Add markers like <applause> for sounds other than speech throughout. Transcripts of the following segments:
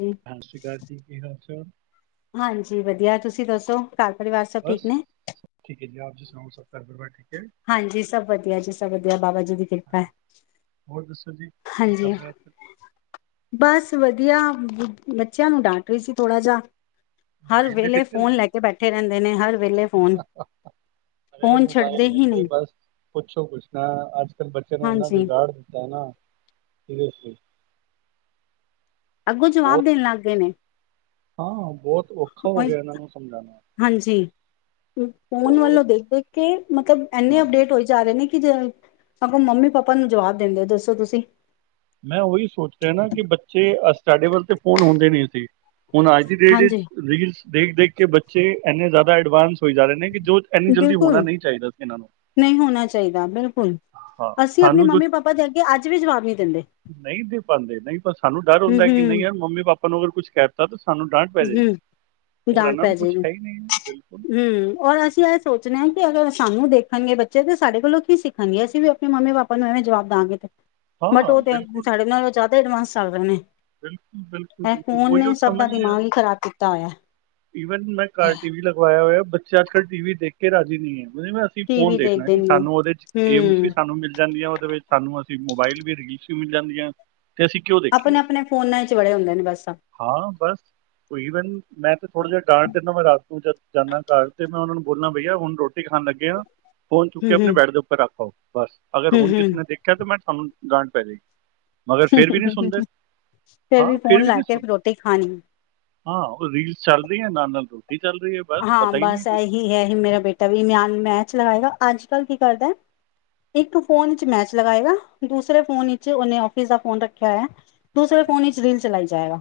ਜੀ ਹਾਂ ਸ਼ਿਕਾਇਤੀ ਕੀ ਹਸਰ ਜੀ ਵਧੀਆ ਤੁਸੀਂ ਦੱਸੋ ਘਰ ਪਰਿਵਾਰ ਸਭ ਠੀਕ ਬਸ ਨੇ ਠੀਕ ਹੈ ਜੀ ਆਪ ਜੀ ਸੁਣਾਓ ਸ ਠੀ ਹਾਂਜੀ ਸਭ ਵਧੀਆ ਜੀ ਸਭ ਵਧੀਆ ਬਾਬਾ ਜੀ ਦੀ ਕਿਰਪਾ ਹੈ ਹੋਰ ਦੱਸੋ ਜੀ ਕੀ ਹਾਂਜੀ ਕਰ ਰਹੇ ਅੱਜ ਬਸ ਬਸ ਵਧੀਆ ਬੱਚਿਆਂ ਨੂੰ ਡਾਂਟ ਰਹੀ ਸੀ ਥੋੜਾ ਜਾ। ਮੋਬਾਈਲ ਦੇ ਚ ਨੇ ਹਰ ਵੇਲੇ ਫੋਨ ਅਰੇ ਫੋਨ ਛੱਡਦੇ ਮੋਬਾਇਲ ਨੇ ਹੀ ਤੇ ਨਹੀਂ ਬਸ ਪੁੱਛੋ ਪੁੱਛ ਨਾ ਅੱਜ ਕੱਲ ਬੱਚੇ ਨੂੰ ਇਨਾ ਹਾਂਜੀ ਵਿਗਾੜ ਦਿੱਤਾ ਨਾ <inaudible> ਅੱਗੋਂ ਜਵਾਬ ਬਹੁਤ ਦੇਣ ਲੱਗ ਗਏ ਨੇ ਹਾਂ ਬਹੁਤ ਔਖਾ ਹੋ ਗਿਆ ਇਹਨਾਂ ਨੂੰ ਸਮਝਾਉਣਾ ਹਾਂਜੀ ਫੋਨ ਉਹ ਵੱਲੋਂ ਦੇਖ ਦੇਖ ਕੇ ਮਤਲਬ ਇੰਨੇ ਹਾਂ ਅਪਡੇਟ ਹੋਏ ਜਾ ਰਹੇ ਨੇ ਸਗ ਮੰਮੀ ਪਾਪਾ ਨੂੰ ਜਵਾਬ ਦਿੰਦੇ ਹੋ ਦੱਸੋ ਤੁਸੀਂ ਮੈਂ ਉਹੀ ਸੋਚ ਰਿਹਾ ਨਾ ਕਿ ਬੱਚੇ ਸਾਡੇ ਵੱਲ ਤੇ ਫੋਨ ਹੁੰਦੇ ਨ ਅ ਸੀਂ ਹੁਣ ਆ ਦੀ ਡਟ ਹਾਂਜੀ ਦੇਖ ਦੇਖ ਕੇ ਬੱਚੇ ਇੰਨੇ ਜ਼ਿਆਦਾ ਐਡਵਾਂਸ ਹੋਈ ਜਾ ਰਹੇ ਨੇ ਕਿ ਜੋ ਇੰਨੀ ਜਲਦੀ ਹੋਣਾ ਬਿਲਕੁਲ ਨਹੀਂ ਚਾਹੀਦਾ ਸੀ ਇਹਨਾਂ ਨੂੰ ਨਹੀਂ ਹੋਣਾ ਚਾਹੀਦਾ ਬਿਲਕੁਲ ਹਾਂ ਅਸੀਂ ਆਪਣੀ ਸਾਨੂੰ ਜੋ ਮੰਮੀ ਪਾਪਾ ਦੇ ਅਗੇ ਅੱਜ ਵੀ ਜਵਾਬ ਨਹੀਂ ਦਿੰਦੇ ਨਹੀਂ ਦੇ ਪਾਉਂਦੇ ਨਹੀਂ ਪਰ ਸਾਨੂੰ ਡਰ ਹੁੰਦਾ ਕਿ ਨਹੀਂ ਯਾਰ ਮੰਮੀ ਪਾਪਾ ਆਪਾਂ ਨੂੰ ਅਗਰ ਕੁਛ ਕਰਤਾ ਹਮ ਡਾਂਟ ਨੂੰ ਪੈ ਕੁਝ ਜਾੇਗੀ ਹੈ ਹੀ ਨਹੀਂ ਬਿਲਕੁਲ ਹਮ ਔਰ ਅਸੀਂ ਇਹ ਸੋਚਣੇ ਹਾਂ ਕਿ ਅਗਰ ਸਾਨੂੰ ਦੇਖਣਗੇ ਬੱਚੇ ਤੇ ਸਾਡੇ ਕੋਲੋਂ ਕੀ ਸਿੱਣਗੇ ਅਸੀਂ ਵੀ ਆਪਣੇ ਮੰਮੀ ਪਾਪਾ ਨੂੰ ਐਵੇਂ ਜਵਾਬ ਦਵਾਂਗੇ ਤੇ ਬੱਟ, ਹਾਂ ਉਹ ਤੇ ਬਿਲਕੁਲ ਸਾਡੇ ਨਾਲ ਜ਼ਿਆਦਾ ਐਡਵਾਂਸ ਚੱਲ ਰਹੇ ਨੇ। ਬਿਲਕੁਲ, ਬਿਲਕੁਲ, ਇਹ ਬਿਲਕੁ। ਫੋਨ ਉਹੀ ਨੇ ਉਹ ਸਭ ਦਾ ਸਮਝ। ਦਿਮਾਗ ਹੀ ਖ਼ਰਾਬ ਕੀਤਾ ਹੋਇਆ। ਵਨ, ਮੈਂ ਕਾਰਟੀ ਵੀ ਲਗਵਾਇਆ ਹੋਇਆ। ਬੱਚੇ ਅੱਜ ਕੱਲ੍ਹ ਟੀ ਵੀ ਦੇਖ ਕੇ ਰਾਜ਼ੀ ਨਹੀਂ ਹੈ ਮੈਂ ਜਿਵੇਂ ਅਸੀਂ ਟੀ ਫੋਨ ਵੀ ਦੇਖਣਾ ਦੇਖਦੇ ਜੀ, ਨੇ ਸਾਨੂੰ ਉਹਦੇ 'ਚ ਗੇਮਸ ਵੀ ਹੂੰ ਮਿਲ ਜਾਂਦੀਆਂ। ਉਹਦੇ ਵਿੱਚ ਸਾਨੂੰ ਅਸੀਂ ਮੋਬਾਇਲ ਵੀ ਰਸੂ ਮਿਲ ਜਾਂਦੀਆਂ। ਅਤੇ ਅਸੀਂ ਕਿਉਂ ਦੇਖੀਏ? ਆਪਣੇ ਫੋਨਾਂ 'ਚ ਬੜੇ ਹੁੰਦੇ ਨੇ, ਬਸ। ਹਾਂ ਬਸ ਈਵਨ ਮੈਂ ਤੇ ਥੋੜਾ ਜਿਹਾ ਡਾਂਟ ਦਿੰਦਾ, ਮੈਂ ਰਾਤ। ਜਾਂਦਾ ਘਰ, ਤੇ ਮੈਂ ਉਹਨਾਂ ਨੂੰ ਬੋਲਣਾ, ਬਈਆ ਹੁਣ ਰੋਟੀ ਖਾਣ ਲੱਗੇ ਆ। ਫੋਨ ਚੁੱਕ ਕੇ ਆਪਣੇ ਹੂੰ-ਹੂੰ-ਹੂੰ-ਹੂੰ ਬੈਡ ਦੇ ਉੱਪਰ ਰੱਖ ਆਓ। ਬਸ, ਅਗਰ ਹੁਣ ਕਿਸੇ ਨੇ ਦੇਖਿਆ ਤਾਂ ਮੈਂ ਹਮ ਗਾਂਟ ਪਹਿਰੇ। ਮਗਰ ਫੇਰ ਵੀ ਨਹੀਂ ਸੁਣਦੇ। ਫੇਿਰ ਹਾਂ ਵੀ ਫੋਨ ਫਿਰ ਲਾ ਨਹੀਂ ਕੇ ਸੁਣਦੇ ਰੋਟੀ ਖਾਣੀ। ਹਾਂ, ਉਹ ਰੀਲਸ ਚੱਲ ਰਹੀ ਹੈ ਨਾਲ ਨਾਲ ਰ। ਹਾਂ, ਬਸ ਇਹੀ ਹੈ, ਮੇਰਾ ਬੇਟਾ ਵੀ ਈਮਾਨ ਮੈਚ ਲਗਾਏਗਾ। ਅੱਜ ਕੱਲ੍ਹ ਕੀ ਕਰਦਾ, ਇੱਕ ਫੋਨ ਵਿੱਚ ਮੈਚ ਲਗਾਏਗਾ, ਦੂਸਰੇ ਫੋਨ ਵਿੱਚ ਉਹਨੇ ਆਫਿਸ ਦਾ ਫੋਨ ਰੱਖਿਆ ਹੋਇਆ। ਦੂਸਰੇ ਹਾਂ ਫੋਨ ਵਿੱਚ ਰੀਲ ਚਲਾਈ ਜਾਏਗਾ,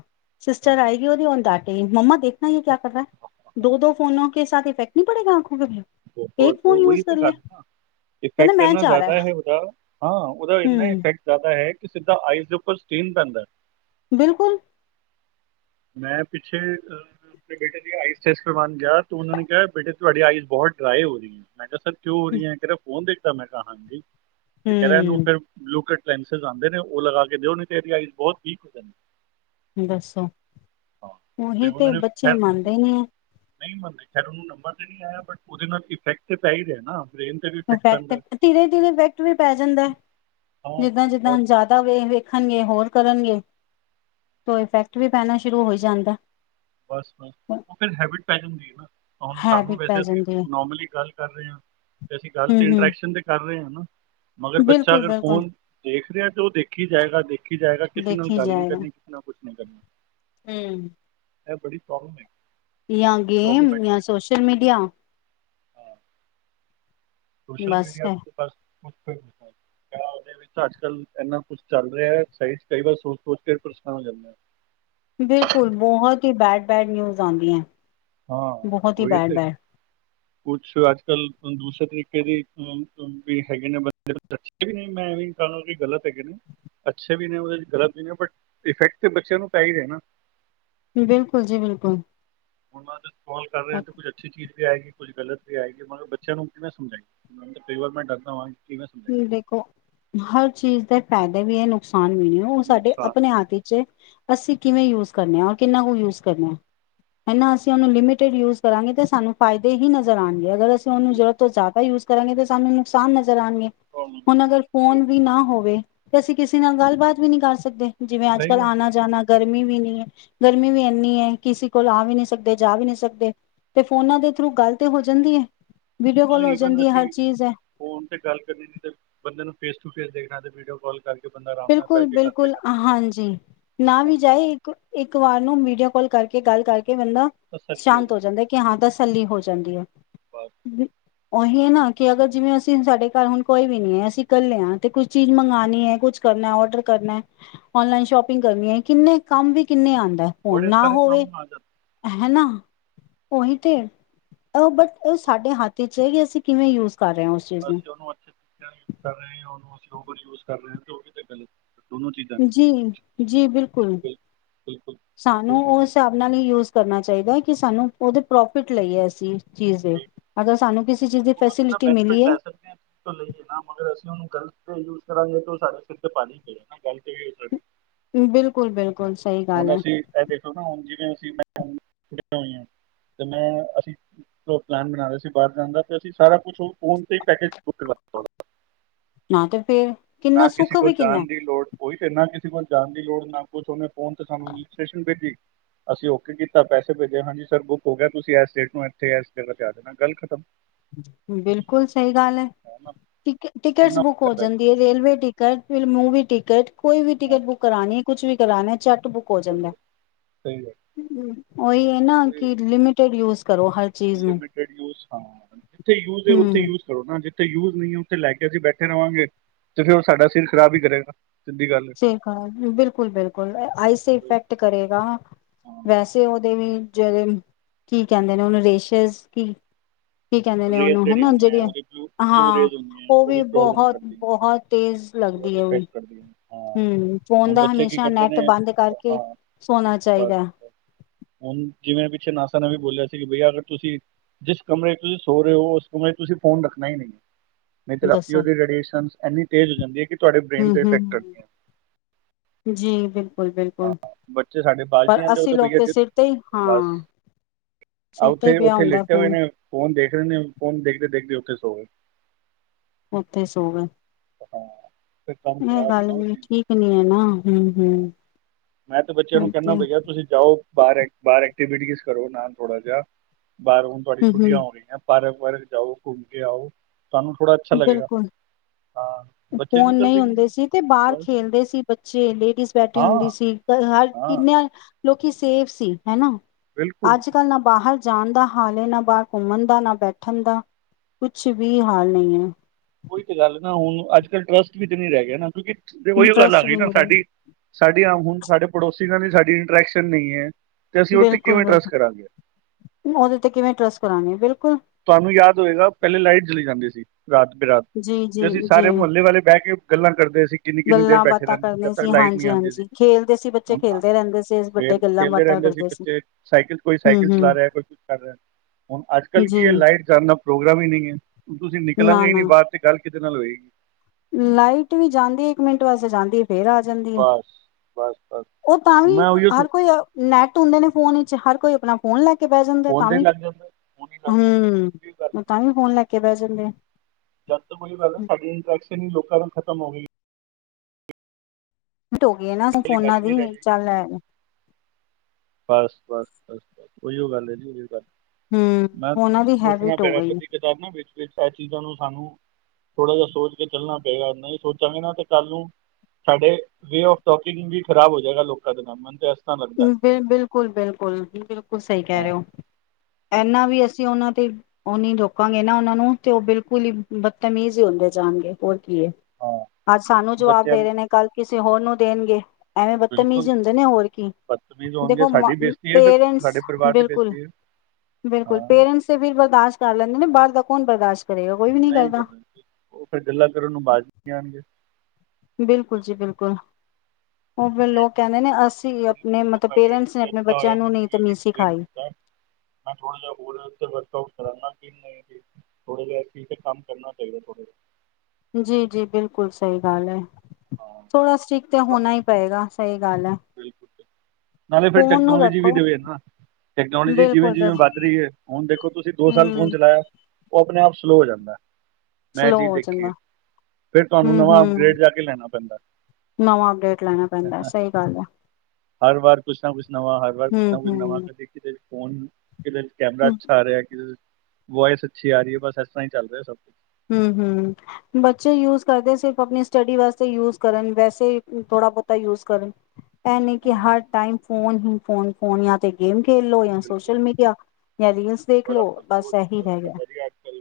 ਹਾਂ, ਸਿਸਟਰ ਆਏਗੀ ਉਹਦੀ ਉਹਨੂੰ ਡਾਂ ਤੇ ਮੰਮਾ ਦੇਖ ਨਾ ਯੇਹ ਹਾਂ, ਕਿਆ ਕਰ ਰਹਾ? ਦੋ ਫੋਨੋ ਕੇ ਸਾਥ, ਇਫੈਕਟ ਨਹੀਂ ਪੜੇਗਾ ਆਂਖੋ ਪੇ? ਹੋ ਹੋ, ਉਹੀ ਤੇ ਗੱਲ ਹੈ ਨਾ,, ਕਹਿੰਦਾ ਇਫੈਕਟ ਮੈਂ ਇੰਨਾ ਚਾਹ ਜ਼ਿਆਦਾ ਰਿਹਾ ਹੈ ਉਹਦਾ, ਹਾਂ ਉਹਦਾ ਹੂੰ ਇੰਨਾ ਇਫੈਕਟ ਜ਼ਿਆਦਾ ਹੈ। ਸਿੱਧਾ, ਆਈਸ ਦੇ ਉੱਪਰ ਸਟੇਨ ਪੈਂਦਾ। ਬਿਲਕੁਲ। ਮੈਂ, ਪਿੱਛੇ ਆਪਣੇ ਬੇਟੇ ਦੀ ਆਈਸ ਟੈਸਟ ਕਰਵਾਉਣ ਗਿਆ, ਤੇ ਉਹਨਾਂ ਨੇ ਕਿਹਾ, ਬੇਟੇ ਤੁਹਾਡੀ ਆਈਸ ਬਹੁਤ ਡਰਾਈ ਹੋ ਰਹੀ ਹੈ, ਮੈਂ ਕਿਹਾ ਸਰ ਚੋਰੀਆਂ, ਕਹਿੰਦਾ ਫੋਨ ਦੇਖਦਾ? ਤਾਂ, ਮੈਂ ਕਿਹਾ, ਹਾਂ ਜੀ। ਤੇ ਕਹਿ ਰਿਹਾ, ਇਹਨੂੰ ਹੂੰ ਫੇਰ ਬਲੂਕਟ ਲੈਨਸ ਆਉਂਦੇ ਨੇ ਉਹ ਲਗਾ ਕੇ ਦਿਓ, ਨਹੀਂ ਤੇ ਇਹਦੀ ਆਈਸ ਬਹੁਤ ਵੀਕ ਹੋ ਜਾਣੀ। ਬਸ। ਉਹੀ ਤੇ, ਉਹਨਾਂ ਨੇ ਬੱਚੇ ਖੈਰ ਮੰਨਦੇ ਨਹੀਂ ਹੈ। ਨਹੀਂ ਮੰਨਦੇ, ਖੈਰ ਉਹਨੂੰ ਨੰਬਰ ਤੇ ਨਹੀਂ ਆਇਆ ਬਟ ਉਹਦੇ ਨਾਲ ਇਫੈਕਟ ਤੇ ਪੈ ਹੀ ਰਿਹਾ ਨਾ। ਬ੍ਰੇਨ ਤੇ ਵੀ ਪੈਂਦਾ ਇਫੈਕਟ ਧੀਰੇ ਧੀਰੇ ਇਫੈਕਟ ਵੀ ਪੈ ਜਾਂਦਾ ਜਿੱਦਾਂ ਹਾਂ -ਜਿੱਦਾਂ ਜ਼ਿਆਦਾ ਵੇ ਵੇਖਣਗੇ ਹੋਰ। ਕਰਨਗੇ ਫਿਰ ਇਫੈਕਟ ਵੀ ਪੈਣਾ ਸ਼ੁਰੂ ਹੋ ਜਾਂਦਾ। ਬਸ- ਬਸ ਉਹ ਫਿਰ ਹੈਬਿਟ ਪੈ ਜਾਂਦੀ ਹੈ ਨਾ, ਹੁਣ ਸਾਨੂੰ ਹੈਬਿਟ ਪੈ ਵੈਸੇ ਅਸੀਂ ਜਾਂਦੀ ਹੈ ਨੋਰਮਲੀ ਗੱਲ ਕਰ ਰਹੇ ਹਾਂ। ਤੇ ਅਸੀਂ ਗੱਲ ਹੂੰ ਤੇ ਹੂੰ ਇੰਟਰੈਕਸ਼ਨ ਤੇ ਕਰ ਰਹੇ ਹਾਂ। ਨਾ ਮਗਰ ਬੱਚਾ ਅਗਰ ਫੋਨ ਦੇਖ ਰਿਹਾ <unintelligible> ਦੇਖੀ ਜਾਏਗਾ ਦੇਖੀ ਜਾਏਗਾ ਕਿਸੇ ਨਾਲ ਗੱਲ ਨੀ ਕਰਨੀ ਕਿਸੇ ਨਾਲ ਕੁਛ <unintelligible> ਹਮ। ਇਹ ਬੜੀ ਪ੍ਰੋਬਲਮ ਹੈਗੀ। ਜਾਂ ਗੇਮ ਜਾਂ ਸੋਸ਼ਲ ਮੀਡੀਆ। ਹਾਂ ਸੋਸ਼ਲ ਮੀਡੀਆ ਤੇ ਬਸ ਉਹਦੇ ਵਿੱਚ ਤਾਂ ਅੱਜ- ਕੱਲ ਇੰਨਾ ਕੁਛ ਚੱਲ ਰਿਹਾ ਕਈ ਵਾਰ ਸੋਚ ਸੋਚ ਕੇ ਪ੍ਰੇਸ਼ਾਨ ਹੋ ਜਾਂਦੇ। ਬਿਲਕੁਲ ਬਹੁਤ ਹੀ ਬੈਡ-ਬੈਡ ਨਿਊਜ਼ ਆਉਂਦੀਆਂ। ਹਾਂ ਬਹੁਤ ਹੀ ਉਹੀ ਬੈਡ ਤੇ ਬੈਡ ਕੁਛ ਅੱਜ- ਕੱਲ <unintelligible> ਇਸੇ ਤਰੀਕੇ ਦੇ ਵੀ ਹੈਗੇ ਨੇ ਬੱਚੇ, ਅੱਛੇ ਵੀ ਨੇ ਮੈਂ ਇਵੇਂ ਕਹਾਂ ਕਿ ਗ਼ਲਤ ਹੈਗੇ ਨੇ, ਅੱਛੇ ਵੀ ਨੇ ਉਹਦੇ ਚ ਗ਼ਲਤ ਵੀ ਨੇ ਬਟ ਇਫੈਕਟ ਤਾਂ ਬੱਚਿਆਂ ਨੂੰ ਪੈ ਹੀ ਰਿਹਾ ਨਾ। ਬਿਲਕੁਲ ਜੀ ਬਿਲਕੁਲ। ਉਹਨਾਂ ਦੇ ਕਾਲ ਕਰ ਰਹੇ ਹੋ ਤੇ ਕੁਛ ਅੱਛੀ ਚੀਜ਼ ਵੀ ਆਏਗੀ ਕੁੱਝ ਗਲਤ ਵੀ ਆਏਗੀ ਮਤਲਬ ਬੱਚਿਆਂ ਨੂੰ ਕਿਵੇਂ ਸਮਝਾਈਏ, ਕਈ ਵਾਰ ਮੈਂ ਡਰਨਾ ਵਾਂ ਤੁ ਦੇਖੋ ਹਰ ਚੀਜ਼ ਦੇ ਫਾਇਦੇ <unintelligible> ਖਾਣ ਵੀ, ਉਹ ਸਾਡੇ ਨੁਕਸਾਨ ਆਪਣੇ ਹੱਥ ਵਿਚ ਐ, ਅਸੀਂ ਕਿਵੇਂ ਯੂਜ ਕਰਨੇ ਆਂ ਕਿੰਨਾ ਕੁ ਯੂਜ਼ ਕਰਨੇ ਆਂ, ਏਨਾ ਅਸੀਂ ਉਨੂੰ ਲਿਮਿਟਿਡ ਯੂਜ਼ ਕਰਾਂਗੇ, ਤੇ ਸਾਨੂੰ ਫਾਇਦੇ ਹੀ ਨਜ਼ਰ ਆਗੇ ਆਣਗੇ, ਅਗਰ ਸਾਂਨੂੰ ਜਰੂਰਤ ਤੋਂ ਜ਼ਿਆਦਾ ਯੂਜ਼ ਕਰਾਂਗੇ ਤੇ ਸਾਨੂੰ ਨੁਕਸਾਨ ਨਜ਼ਰ ਆਉਣਗੇ ਪ੍ਰੋਬਲਮ ਹੁਣ ਅਗਰ ਫੋਨ ਵੀ ਨਾ ਹੋਵੇ ਤੇ ਅਸੀਂ ਕਿਸੇ ਨਾਲ ਗੱਲਬਾਤ ਵੀ ਨਹੀਂ ਕਰ ਸਕਦੇ ਜਿਵੇਂ ਅੱਜ ਸਹੀ ਕੱਲ੍ਹ ਗੱਲ ਆਣਾ ਜਾਣਾ ਗਰਮੀ ਵੀ ਨਹੀਂ ਹੈ ਗਰਮੀ ਵੀ ਇੰਨੀ ਹੈ ਕਿਸੇ ਕੋਲ ਆ ਵੀ ਨਹੀਂ ਸਕਦੇ ਜਾ ਵੀ ਨਹੀਂ ਸਕਦੇ ਤੇ ਫੋਨਾਂ ਦੇ ਥਰੂ ਗੱਲ ਤੇ ਹੋ ਜਾਂਦੀ ਹੈ ਵੀਡੀਓ ਹਾਂ ਕਾਲ ਹੋ ਜਾਂਦੀ ਹੈ ਹਰ ਚੀਜ਼ ਹੈ ਕਰਨ ਤੇ ਬੰਦੇ ਨੂੰ ਫੇਸ ਟੂ ਫੇਸ ਦੇਖਣਾ ਤੇ ਵੀਡੀਓ ਕਾਲ ਕਰਕੇ ਬੰਦਾ ਆਰਾਮ ਨਾਲ ਬਿਲਕੁਲ ਬੈਠ ਕੇ ਗੱਲ ਤੇ ਬਿਲਕੁਲ ਕਰ ਹਾਂਜੀ ਨਾ ਵੀ ਸਕਦਾ ਜਾਏ ਇੱਕ ਇੱਕ ਵਾਰ ਨੂੰ ਮੀਡੀਆ ਕੋਲ ਕਰਕੇ ਗੱਲ ਕਰਕੇ ਕਿ ਬੰਦਾ ਤਸੱਲੀ ਸ਼ਾਂਤ ਹੋ ਜਾਂਦੀ ਜਾਂਦਾ ਕਿ ਹਾਂ ਤਸੱਲੀ ਹੋ ਜਾਂਦੀਆਂ ਬਸ ਜ <inaudible> ਉਹੀ ਹੈ ਨਾ ਕਿ ਅਗਰ ਜਿਵੇਂ ਅਸੀਂ ਸਾਡੇ ਘਰ ਹੁਣ ਕੋਈ ਵੀ ਨੀ ਹੈ ਅਸੀਂ ਇਕੱਲੇ ਹਾਂ ਤੇ ਕੁਛ ਚੀਜ਼ ਮੰਗਉਣੀ ਹੈ ਕੁਛ ਕਰਨਾ ਔਰਡਰ ਕਰਨਾ ਔਨਲਾਈਨ ਸ਼ੋਪਿੰਗ ਕਰਨੀ ਹੈ ਕਿੰਨੇ ਕੰਮ ਵੀ ਕਿੰਨੇ ਆਉਦੇ ਹੁਣ ਬੜੇ ਨਾ ਸਾਰੇ ਹੋਵੇ, ਕੰਮ ਆ ਜਾਂਦੇ ਹੈ ਨਾ ਉਹੀ ਤੇ ਉਹ ਬਟ ਸਾਡੇ ਹੱਥ ਚ ਹੈਗੇ ਅਸੀਂ ਕਿਵੇਂ ਯੂਜ ਕਰ ਰਹੇ ਹਾਂ ਉਸ ਚੀਜ਼ ਅਸੀਂ ਉਹਨੂੰ ਅੱਛੇ ਤਰੀਕੇ ਨਾਲ ਕਰ ਰਹੇ ਹਾਂ ਉਹਨੂੰ ਅਸੀਂ ਜੋ ਕੁਛ ਯੂਜ਼ ਕਰ ਰਹੇ ਹਾਂ ਤੇ ਔ ਵੀ ਤੇ ਗੱਲ ਹੈ ਦੋਨੋਂ ਚੀਜ਼ਾਂ ਨੇ ਜੀ ਜੀ ਬਿਲਕੁਲ ਬਿਲ- ਬਿਲਕੁਲ ਸਾਨੂੰ ਸਹੀ ਗੱਲ ਉਸ ਹੈ ਹਿਸਾਬ ਨਾਲ ਹੀ ਯੂਜ ਕਰਨਾ ਚਾਹੀਦਾ ਕਿ ਸਾਨੂੰ ਉਹਦੇ ਪ੍ਰੋਫਿਟ ਲਈ ਹੈ ਇਸਸੀ ਚੀਜ਼ ਦੇ ਬਿਲਕੁਲ ਅਗਰ ਸਾਨੂੰ ਕਿਸ ਉਹਨੂੰ ਜਿੰਨਾ ਬੈਨੀਫਿਟ ਲੈ ਸਕਦੇ ਹਾਂ ਤੋਂ ਲਈਏ ਨਾ ਮਗਰ ਅਸੀਂ ਉਹਨੂੰ ਗਲ ਯੂਜ ਕਰਾਂਗੇ ਤੇ ਉਹ ਸਡਾ ਸਿਰ ਤੇ ਪਾਣੀ ਪਏਗਾ ਨਾ ਗੱਲਤ ਵੀ ਹੋਾਰੀ ਬਿਲਕੁਲ ਬਿਲਕੁਲ ਸਹੀ ਗੱਲ ਹੈ ਟਿਕਟਾਂ ਤੇ ਲੀਤੀ ਹੋਈ ਹੈਂ, ਤੇ ਮੈਂ ਅਸੀਂ ਪਲੈਨ ਬਣਾ ਰਹੇ ਸੀ ਬਾਹਰ ਜਾਣ ਦਾ ਅਸੀਂ ਸਾਰਾ ਕੁਛ ਫੋਨ ਤੇ ਹੀ ਪੈਕੇਜ ਬੁੱਕ ਕਰਾ ਲਿਆ ਨਾ ਤੇ ਫੇਰ ਕਿੰਨਾ ਨਾ ਕਿਸੇ ਸੁੱਖ ਕੋਲ ਵੀ ਕਿੰਨਾ ਜਾਣ ਦੀ ਲੋੜ ਉਈ ਤੇ ਨਾ ਕਿਸੇ ਕੋਲ ਜਾਣ ਦੀ ਲੋੜ ਨਾ ਕੁੱਛ ਉਹਨੇ ਫੋਨ ਤੇ ਸਾਨੂੰ ਵੀ ਲੁਕੇਸ਼ਨ ਭੇਜੀੇ। ਅਸੀਂ ਓਕੇ ਕੀਤਾ ਪੈਸੇ ਭੇਜੇ ਹਾਂਜੀ ਸਰ ਬੁੱਕ ਹੋ ਗਿਆ ਤੁਸੀਂ ਇਸ ਡੇਟ ਇਥੇੇ ਤੇ ਆ ਜਾਣਾ ਗੱਲ ਖਤਮ। ਬਿਲਕੁਲ ਸਹੀ ਗੱਲ ਐ, ਹੈ ਨਾ ਟਿਕਟਸ ਕਿੰਨਾ ਬੁੱਕ ਹੋ ਪਤਾ ਹੈ ਜਾਂਦੀ ਏ। ਰੇਲਵੇ ਟਿਕਟ ਫਿਰ ਮੂਵੀ ਟਿਕਟ। ਕੋਈ ਵੀ ਹਾਂ ਟਿਕਟ ਬੁੱਕ ਕਰਾਣੀ ਕੁੱਛ ਵੀ ਕਰਾਣੇ ਝੱਟ ਬੁੱਕ ਹੋ ਸਹੀ ਜਾਂਦਾ। ਗੱਲ ਸਹੀ ਗੱਲ ਉਹੀ ਐ ਨਾ ਕਿ ਲਿਮਿਟਡ ਯੂਜ ਕਰੋ ਹਰ ਚੀਜ਼ ਨੂੰ ਲਿਮਟੇਡ ਯੂਜ ਹਾਂ। ਜਿੱਥੇ ਯੂਜ ਹੈ ਉੱਥੇ ਹਮ ਯੂਜ ਕਰੋ ਨਾ। ਜਿੱਥੇ ਯੂਜ ਨਹੀਂ ਉੱਥੇ ਲੈ ਕੇ ਅਸੀਂ ਬੈਠੇ ਰਵਾਂਗੇ, ਤੇ ਫੇਰ ਉਹ ਸਾਡਾ ਸਰੀਰ ਖਰਾਬ ਹੀ ਕਰੇਗਾ। ਗੱਲ ਠੀਕ ਐ ਬਿਲਕੁਲ ਬਿਲਕੁਲ ਆਈ ਸੇ ਹੈ ਇਫੈਕਟ ਕਰੇਗਾ ਹਾਂ ਵੈਸੇ ਉਹਦੇ ਵੀ ਜਿਹੜੇ ਕੀ ਕਹਿੰਦੇ ਨੇ ਉਹਨੂੰ ਰੇਸ਼ਜ਼ ਕੀ ਕੀ ਕਹਿੰਦੇ ਨੇ ਰੇਜ਼ ਉਹਨੂੰ ਹਨਾ ਜਿਹੜੀ, ਹੁੰਦੀਆਂ ਉਹਦੇ ਬਲੂ ਬਲੂ ਹਾਂ ਰੇਜ਼ ਹੁੰਦੀਆਂ ਉਹ ਵੀ ਪ੍ਰੋਬਲਮ ਬਹੁਤ ਕਰਦੀਆਂ ਬਹੁਤ ਤੇਜ਼ ਬਹੁਤ ਲੱਗਦੀ ਹੈ ਉਹ ਵੀ। ਇਫੈਕਟ ਕਰਦੀਆਂ ਹਾਂ ਹੂੰ ਫੋਨ ਹੁਣ ਦਾ ਬੱਚੇ ਕੀ ਹਮੇਸ਼ਾ ਕਰਦੇ ਨੈਟ ਨੇ ਬੰਦ ਕਰਕੇ ਹਾਂ ਸੋਣਾ ਚਾਹੀਦਾ। ਬਸ <unintelligible> ਪਿੱਛੇ ਨਾਸਾ ਨੇ ਵੀ ਬੋਲਿਆ ਸੀ ਕਿ ਬਈ ਅਗਰ ਤੁਸੀਂ, ਜਿਸ ਕਮਰੇ ਚ ਤੁਸੀਂ ਸੋ ਰਹੇ ਹੋ ਉਸ ਕਮਰੇ ਚ ਤੁਸੀਂ ਫੋਨ ਰੱਖਣਾ ਹੀ ਨੀ। ਨਹੀਂ ਫਿਰ ਅਪੇ ਦੱਸੋ ਉਹਦੀ ਰੇਡੀਏਸ਼ਨ ਇੰਨੀ ਤੇਜ਼ ਹੋ ਜਾਂਦੀ ਹੈ ਕਿ ਤੁਹਾਡੇ ਬ੍ਰੇਨ ਹਮ 'ਤੇ ਇਫੈਕਟ ਹਮ ਕਰਦੀਆਂ। ਜੀ ਹਾਂ ਬਿਲਕੁਲ-ਬਿਲਕੁਲ ਬੱਚੇ ਸਾਡੇ <unintelligible> ਪਰ ਨਹੀਂ ਜਾਂਦੇ ਉਹ ਅਸੀਂ ਤਾਂ ਬਈ ਲੋਕ ਤੇ <unintelligible> ਸਿਰ ਤੇ ਹੀ ਬਸ ਹਾਂ ਸਿਰ ਤੇ ਹੀ ਉੱਥੇ ਪਿਆ ਉੱਥੇ ਹੁੰਦਾ ਲੇਟੇ ਹੋਏ ਫੋਨ ਨੇ, ਫੋਨ ਦੇਖ ਰਹੇ ਨੇ ਫੋਨ ਦੇਖਦੇ-ਦੇਖਦੇ <unintelligible> ਉਥੇ ਸੋ ਗਏ। ਫਿਰ ਕੰਮ ਇਹ ਖਰਾਬ ਹੈ ਗੱਲ ਨਾ ਉਸ ਵੀ ਚੀਜ਼ ਠੀਕ ਨੀ ਐ ਨਾ ਹੂੰ ਦਾ। ਹੂੰ। ਮੈਂ ਤੇ ਬੱਚਿਆਂ ਨੂੰ ਕਹਿਨਾ ਬਈਆ ਤੁਸੀਂ ਜਾਓ। ਬਾਹਰ ਬਾਹਰ ਐਕਟੀਵਿਟੀ <unintelligible> ਕਰੋ ਨਾਮ ਥੋੜਾ ਜਾ। ਬਾਹਰ ਹੁਣ ਤੁਹਾਡੀ ਛੁੱਟੀਆਂ ਹੋ ਹੂੰ-ਹੂੰ ਰਹੀਆਂ ਪਰ ਬਾਹਰ ਜਾਓ ਘੁੰਮ ਕੇ ਆਓ। ਤੁਹਾਨੂੰ ਥੋੜਾ ਅੱਛਾ ਲੱਗੇਗਾ ਬਿਲਕੁਲ, ਹਾਂ ਬੱਚੇ ਫੋਨ ਨਹੀਂ ਨਿਕਲਦੇ ਹੀ ਹੁੰਦੇ ਸੀ ਤੇ ਬਾਹਰ ਬਸ ਖੇਲਦੇ ਸੀ ਬੱਚੇ ਲੇਡੀਜ ਬੈਠ ਠੇ ਹੁੰਦੀ ਹਾਂ ਸੀ ਹਰ ਹਾਂ ਕਿੰਨੇ ਲੋਕੀ ਸੇਫ ਸੀ। ਹੈ ਨਾ, ਬਿਲਕੁਲ ਅੱਜ ਕੱਲ ਨਾ ਬਾਹਰ ਜਾਣ ਦਾ ਹਾਲ ਏ ਨਾ ਬਾਹਰ ਘੁੰਮਣ ਦਾ ਨਾ ਬੈਠਣ ਦਾ ਕੁਛ ਵੀ ਹਾਲ ਨਹੀਂ ਐ। <inaudible> ਕੋਈ ਗੱਲ ਨਾ ਉਹਨੂੰ ਅੱਜਕਲ ਟਰਸਟ ਵਿੱਚ ਨਹੀਂ ਰਹਿ ਗਿਆ ਕਿਉਂਕਿ ਤੇ ਉਹੀ ਗੱਲ ਆ ਇੰਟਰਸਟ ਗਈ ਵੀ ਨਾ ਨਹੀਂ ਰਹੇ ਸਾਡੀ ਹੁਣ ਸਾਡੇ ਪੜੋਸੀ ਨਾਲ ਦੀ ਸਾਡੀ ਇੰਟਰੈਕਸ਼ਨ ਨਹੀਂ ਹੈ ਤੇ ਅਸੀਂ ਉਹ ਤੇ ਬਿਲਕੁਲ ਕਿਵੇਂ ਟਰਸਟ ਕਰਾਂਗੇ ਬਿਲਕੁਲ ਉਹਦੇ ਤੇ ਕਿਵੇਂ ਟਰਸਟ ਕਰਾਉਣੀ ਹੈ ਬਿਲਕੁਲ ਤੁਹਾਨੂੰ ਯਾਦ ਹੋਵੇਗਾ ਪਹਿਲੇ ਲਾਈਟ ਜਲੀ ਜਾਂਦੀ ਸੀ ਰਾਤ ਬ ਰਾਤ ਤੇ ਅਸੀਂ ਸਾਰੇ ਜੀ-ਜੀ-ਜੀ ਮੁਹੱਲੇ ਵਾਲੇ ਬਹਿ ਕੇ ਗੱਲਾਂ ਕਰਦੇ ਕਿੰਨੀ ਕਿੰਨੀ ਦੇਰ ਗੱਲਾਂ ਬੈਠੇ ਬਾਤਾਂ ਰਹਿੰਦੇ ਜਦ ਕਰਨੀਆਂ ਤੱਕ ਸੀ ਲਾਈਟ ਨਹੀਂ ਹਾਂਜੀ ਆਉਂਦੇ ਸੀ ਹਾਂਜੀ ਖੇਲਦੇ ਸੀ ਬੱਚੇ ਹੁਣ ਖੇਲਦੇ ਰਹਿੰਦੇ ਸੀ ਫੇਰ ਵੱਡੇ ਗੱਲਾਂ ਕਹਿੰਦੇ ਬਾਤਾਂ ਰਹਿੰਦੇ ਸੀ ਕਰਦੇ ਬੱਚੇ ਸਾਈਕਲ ਕੋਈ ਹੂੰ ਸਾਈਕਲ ਚਲਾ ਹੂੰ ਰਿਹਾ ਕੋਈ ਕੁਛ ਕਰ ਰਿਹਾ ਹੁਣ ਜੀ ਲਾਈਵ ਕਰਨ ਪ੍ਰੋਗਰਾਮ ਹੀ ਨਹੀਂ ਹ ਤੁਸੀਂ ਨਾ ਨਿਕਲਾਂਗੇ ਨਹੀਂ ਨਾ ਬਾਹਰ ਤੇ ਗਲਤ ਕਿਤੇ ਨਾਲ ਹੋਏਗੀ ਲਾਈਟ ਵੀ ਜਾਂਦੀ ਇੱਕ ਮਿੰਟ ਵਾਸਤੇ ਜਾਂਦੀ ਹੈ ਇਹਦਾ ਆ ਜਾਂਦੀ ਹ ਬਸ ਬਸ ਬਸ ਉਹ ਤਾਂ ਵੀ ਮੈਂ ਉਹੀਓ ਹਰ ਸੋਚ ਕੋਈ ਲੈਟ ਹੁੰਦੇ ਨੇ ਫੋਨ ਵਿੱਚ ਹਰ ਕੋਈ ਆਪਣਾ ਫੋਨ ਲੈ ਬਹਿ ਜਾਂਦੇ ਫੋਨ ਤਾਂ ਤੇ ਹੀ ਵੀ ਲੱਗ ਜਾਂਦਾ ਫੋਨ ਹੀ ਲੱਗ ਜਾਂਦਾ ਮੈਂ ਤਾਂ ਹੀ ਫੋਨ ਲੈ ਕੇ ਬ ਜਾਂੱਲਦੇ ਜਾਦ ਤੋਂ ਕੋਈ ਗੱਲ ਸਾਡੀ ਇੰਟਰੈਸਟ ਚੰਨੀ ਲੋਕਾਂ ਨੂੰ ਖਤਮ ਹੋ ਗਈ ਹਟ ਹੋ ਗਈ ਨਾ ਵਾਲੀ ਗੱਲ ਫੋਨਾ ਹੀ ਦੀ ਨਹੀਂ ਰਹਿ ਗਈ ਚੱਲੈ ਬਸ ਬਸ ਬਸ ਬਸ ਉਓਹੀਓ ਗੱਲ ਹੈ ਜੀ ਉਹੀ ਗੱਲ ਹੂੰ ਮੈਂ ਫੋਨਾਂ ਦੀ ਸੋਚਣਾ ਹੈਬਿਟ ਹੋ ਪਿਆ ਗਈ ਕਦੀ ਕਤਾ ਨਾ ਵਿੱਚ ਇਹ ਚੀਜ਼ਾਂ ਨੂੰ ਸਾਨੂੰ ਥੋੜਾ ਜਿਹਾ ਸੋਚ ਕੇ ਚੱਲਣਾ ਪਏਗਾ ਨਹੀਂ ਸੋਚਾਂਗੇ ਨਾ ਤੇ ਕੱਲ ਨੂੰ ਸਾਡੇ ਵੇਫ ਸਟੋਕਿੰਗ ਵੀ ਖਰਾਬ ਹੋ ਜਾਏਗਾ ਲੋਕਾਂ ਦੇ ਨਨ ਤੇ ਬਿਲ ਬਿਲਕੁਲ ਬਿਲਕੁਲ ਬਿਲਕੁਲ ਸਹੀ ਕਹਿ ਹਾਂ ਰਹੇ ਹੋ ਬਿਲ- ਇਨਾ ਵੀ ਅਸੀਂ ਉਹਨਾਂ ਤੇ ਉਹ ਨ ਰੋਕਾਂਗੇ ਨਾ ਉਹਨਾਂ ਨੂੰ ਤੇ ਉਹ ਬਿਲਕੁਲ ਹੀ ਬਦਤਮੀਜ਼ ਹੀ ਹੁੰਦੇ ਜਾਣਗੇ ਹੋ ਕੀ ਹਾਂ ਅੱਜ ਸਾਨੂੰ ਜਵਾਬ ਬੱਚੇ ਦੇ ਰਹੇ ਨੇ ਕੱਲ ਕਿ ਸਿਹਰ ਨੂੰ ਦੇਣਗੇ ਐਵੇਂ ਬਦਤਮੀਜ਼ ਬਿਲਕੁਲ ਹੁੰਦੇ ਨੇ ਹੋਰ ਕੀ ਬਦਤਮੀਜ਼ ਹੋਣਗੇ ਦੇਖੋ ਸਾਡੀ ਬੇਇੱਜ਼ਤੀ ਹੈ ਫਿਰ ਪੇਰੈਂਟਸ ਸਾਡੇ ਪਰਿਵਾਰ ਦੀ ਬਿਲਕੁਲ ਬੇਇੱਜ਼ਤੀ ਹੈ ਬਿਲਕੁਲ ਹਾਂ ਪੇਰੈਂਟਸ ਤੇ ਫਿਰ ਬਰਦਾਸ਼ਤ ਕਰ ਲ ਕਦੇ ਨੇ ਬਾਹਰ ਦਾ ਕੌਣ ਬਰਦਾਸ਼ਤ ਕਰੇਗਾ ਕੋਈ ਵੀ ਨਹੀਂ ਕਰਦਾ ਕਰਨਾ ਉਹ ਫਿਰ ਗੱਲਾਂ ਕਰਨ ਨੂੰ ਬਾਜ਼ ਨਹੀਂ ਆਣਗੇ ਬਿਲਕੁਲ ਜੀ ਬਿਲਕੁਲ ਉਹ ਫ ਮੈਂ ਲੋਕ ਕਹਿੰਦੇ ਨੇ ਦੇਖੋ ਅਸੀਂ ਬੜੀ ਆਪਣੇ ਮਤਲਬ ਪੇਰੈਂਟਸ ਨੇ ਆਪਣੇ ਬੱਚਿਆਂ ਹੋਇਆ ਨੂੰ ਨਹੀਂ ਤਮੀਜ਼ ਮੈਨ ਸਿਖਾਈ ਕੀਤਾ ਮੈਂ ਥੋੜਾ ਜਾ ਹੋਰ ਵਰਟ ਕਰਾਂਗਾ ਥੋੜੇ ਜਿਹਾਸੀਂ ਕੰਮ ਕਰਨਾ ਚਾਹੀਦਾ ਥੋੜੇ ਜਿਹਾ ਜੀ ਜੀ ਬਿਲਕੁਲ ਸਹੀ ਗੱਲ ਹੈ ਹਾਂ ਥੋੜਾ ਸਟ੍ਰਿਕ ਤੇ ਬ- ਹੋਣਾ ਹੀ ਪਏਗਾ ਸਹੀ ਗੱਲ ਹੈ ਬਿਲਕੁਲ ਨਾਲੇ ਫੇਿਰ ਫੋਨ ਨੂੰ ਟੈਕਨੋਲੋਜੀ ਵੀ ਰੱਖੋ ਦੇਵੇ ਨਾ ਟੈਕਨੋਲੋਜੀ ਜਿਵੇਂ ਬਿਲਕੁਲ ਜਿਵੇਂ ਵੱਧ ਰਹੀ ਹੈ ਹੁਣ ਦੇਖੋ ਤੁਸੀਂ ਦੋ ਸਾਲ ਫੋਨ ਹਮ ਚਲਾਇਆ ਉਹ ਆਪਣੇ ਆਪ ਸਲੋਅ ਹੋ ਜਾਂਦਾ ਮੈਂ ਸਲੋ ਜੀ ਹੋ ਜਾਂਦਾ ਦੇਖੀਏ ਫਿਰ ਤੁਹਾਨੂੰ ਹਮ ਨਵਾਂ ਹਮ ਅਪਗ੍ਰੇਡ ਜਾ ਕੇ ਲੈਣਾ ਪੈਂਦਾ ਨਵਾਂ ਅਪਡੇਟ ਲੈਣਾ ਪੈਂਦਾ ਹੈ। ਸਹੀ ਗੱਲ ਹੈ ਹਰ ਵਾਰ ਕੁਛ ਨਾ ਕੁਛ ਨਵਾਂ ਹਰ ਵਾਰ ਕੁਛ ਹਮ ਨਾ ਕੁਛ ਨਮ ਹਮ ਕੇ ਦੇਖ ਫੋਨ ਕਿਤੇ ਕੈਮਰਾ ਅੱਛਾ ਆ ਰਿਹਾ ਕਿਤੇ ਵੋਇਸ ਅੱਛੀ ਆ ਰਹੀ ਹੈ ਬਸ ਇਸ ਤਰ੍ਹਾਂ ਹੀ ਚੱਲ ਰਿਹਾ ਸਭ ਕੁਛ ਹ ਹ ਬੱਚੇ ਯੂਜ ਕਰਦੇ ਸਿਰ ਆਪਣੀ ਸਟੱਡੀ ਵਾਸਤੇ ਯੂਜ ਕਰਨ ਵੈਸੇ ਥੋੜ੍ਹਾ ਬਹੁਤਾ ਯੂਜ ਕਰਨ ਇਹ ਨਹੀਂ ਕਿ ਹਾਂ ਹਰ ਟਾਈਮ ਫੋਨ ਹੀ ਫੋਨ ਫੋਣੀਆਂ ਤੇ ਗੇਮ ਖੇਲੋ ਜਾਂ ਬਿਲਕੁਲ ਸੋਸ਼ਲ ਮੀਡੀਆ ਜਾਂ ਰੀਲਸ ਦੇਖ ਲੋ ਬਸ ਇਹ ਠੀ ਰਹਿ ਗਿਆ ਖੀ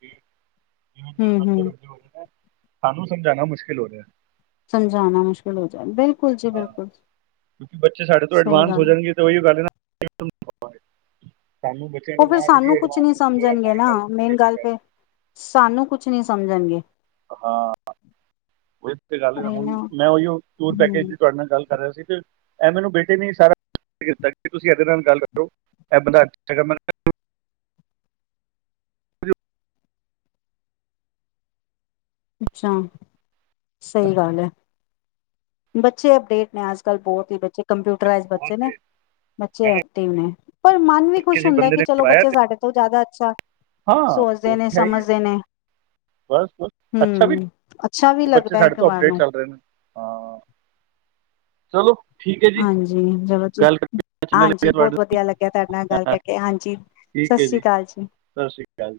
ਜਿਵੇਂ ਜਿਂ ਹਮ ਬੱਚੇ ਹਮ ਬੱਚੇ ਬੋਲਦੇ ਸਾਨੂੰ ਸਮਝਾਣਾ ਮੁਸ਼ਕਿਲ ਹੋ ਰਿਹਾ ਸਮਝਾਉਣਾ ਮੁਸ਼ਕਿਲ ਹੋ ਜਾਏ ਬਿਲਕੁਲ ਜੀ ਹਾਂ ਬਿਲਕੁ ਜ ਕਿਉਂਕਿ ਬੱਚੇ ਸਾਡੇ ਤੋਂ ਐਡਵਾਂਸ ਹੋ ਜਾਣਗੇ ਤੇ ਉਹੀ ਗੱਲ <inaudible> ਬੱਚਿਆਂ ਦੇ ਉਹ ਫਿਰ ਨਾਲ ਇਹਦੀ ਸਾਨੂੰ ਕੁਛ ਐਡਵਾਂਸ ਨੀ ਹੋਣਾ ਚਾਹੀਦਾ ਤਾਂ ਸਮਝਣਗੇ ਹੀ ਨਾ ਗੱਲ ਵਧੇਗੀ ਮੇਨ ਅੱਗੇ ਗੱਲ ਜਾ ਕੇ ਫਿਰ ਸਾਨੂੰ ਕੁਛ ਕੁਛ ਨਹੀਂ ਸਮਝਣਗੇ ਹਾਂ ਉਹੀ ਗੱਲ ਹੈ ਅਰੇ ਹੁਣ ਨਾ ਮੈਂ ਉਹੀ ਟੂਰ ਪੈਕੇਜ ਹਮ ਦੀ ਤੁਹਾਡੇ ਨਾਲ ਗੱਲ ਕਰ ਰਿਹਾ ਸੀ ਇਹ ਮੈਨੂੰ ਬੇਟੇ ਨੇ ਸਾਰਾ ਕੀਤਾ ਤੁਸੀਂ ਇਹਦੇ ਨਾਲ ਗੱਲ ਕਰੋ ਇਹ ਬੰਦਾ ਹੈਗਾ ਅੱਛਾ ਸਹੀ ਗੱਲ ਹੈ ਬੱਚੇ ਅਪਡੇਟ ਨੇ ਅੱਜ ਕੱਲ੍ਹ ਬਹੁਤ ਹੀ ਬੱਚੇ ਕੰਪਿਊ ਬ ਬਹੁਤ ਨੇ ਤੇਜ਼ ਬੱਚੇ ਮੈਂ ਐਕਟਿਵ ਨੇ ਪਰ ਮਨ ਵੀ ਕਿਹਾ ਖੁਸ਼ ਕਿਸੇ ਹੁੰਦਾ ਬੰਦੇ ਕਿ ਨੇ ਚਲੋ ਕਰਾਇਆ ਬੱਚੇ ਤੇ ਸਾਡੇ ਤੋਂ ਜ਼ਿਆਦਾ ਅੱਛਾ ਹਾਂ ਸੋਚਦੇ ਉਹ ਨੇ ਤਾਂ ਹੈ ਹੀ ਹੈ। ਸਮਝਦੇ ਨੇ ਬਸ ਬਸ। ਅੱਛਾ ਵੀ, ਹਮ ਅੱਛਾ ਵੀ ਬੱਚੇ ਲੱਗਦਾ ਸਾਡੇ ਇੱਕ ਤੋਂ ਵਾਰ ਅਪਡੇਟ ਨੂੰ ਚੱਲ ਰਹੇ ਨੇ। ਹਾਂ। ਚਲੋ। ਠੀਕ ਹੈ ਜੀ ਹਾਂਜੀ ਜਲੋ ਜੀ। ਗੱਲ ਕਰਕੇ ਅੱਛਾ ਹਾਂਜੀ ਲੱਗਿਆ ਤੁਹਾਡੇ ਬਹੁਤ ਵਧੀਆ ਲੱਗਿਆ ਤਾਡੇ ਨਾਲ ਗੱਲ ਕਰਕੇ। ਹਾਂਜੀ, ਸਤਿ ਠੀਕ ਹੈ ਸ੍ਰੀ ਕਾਲ ਜੀ। ਸਤਿ ਸ਼੍ਰੀ ਅਕਾਲ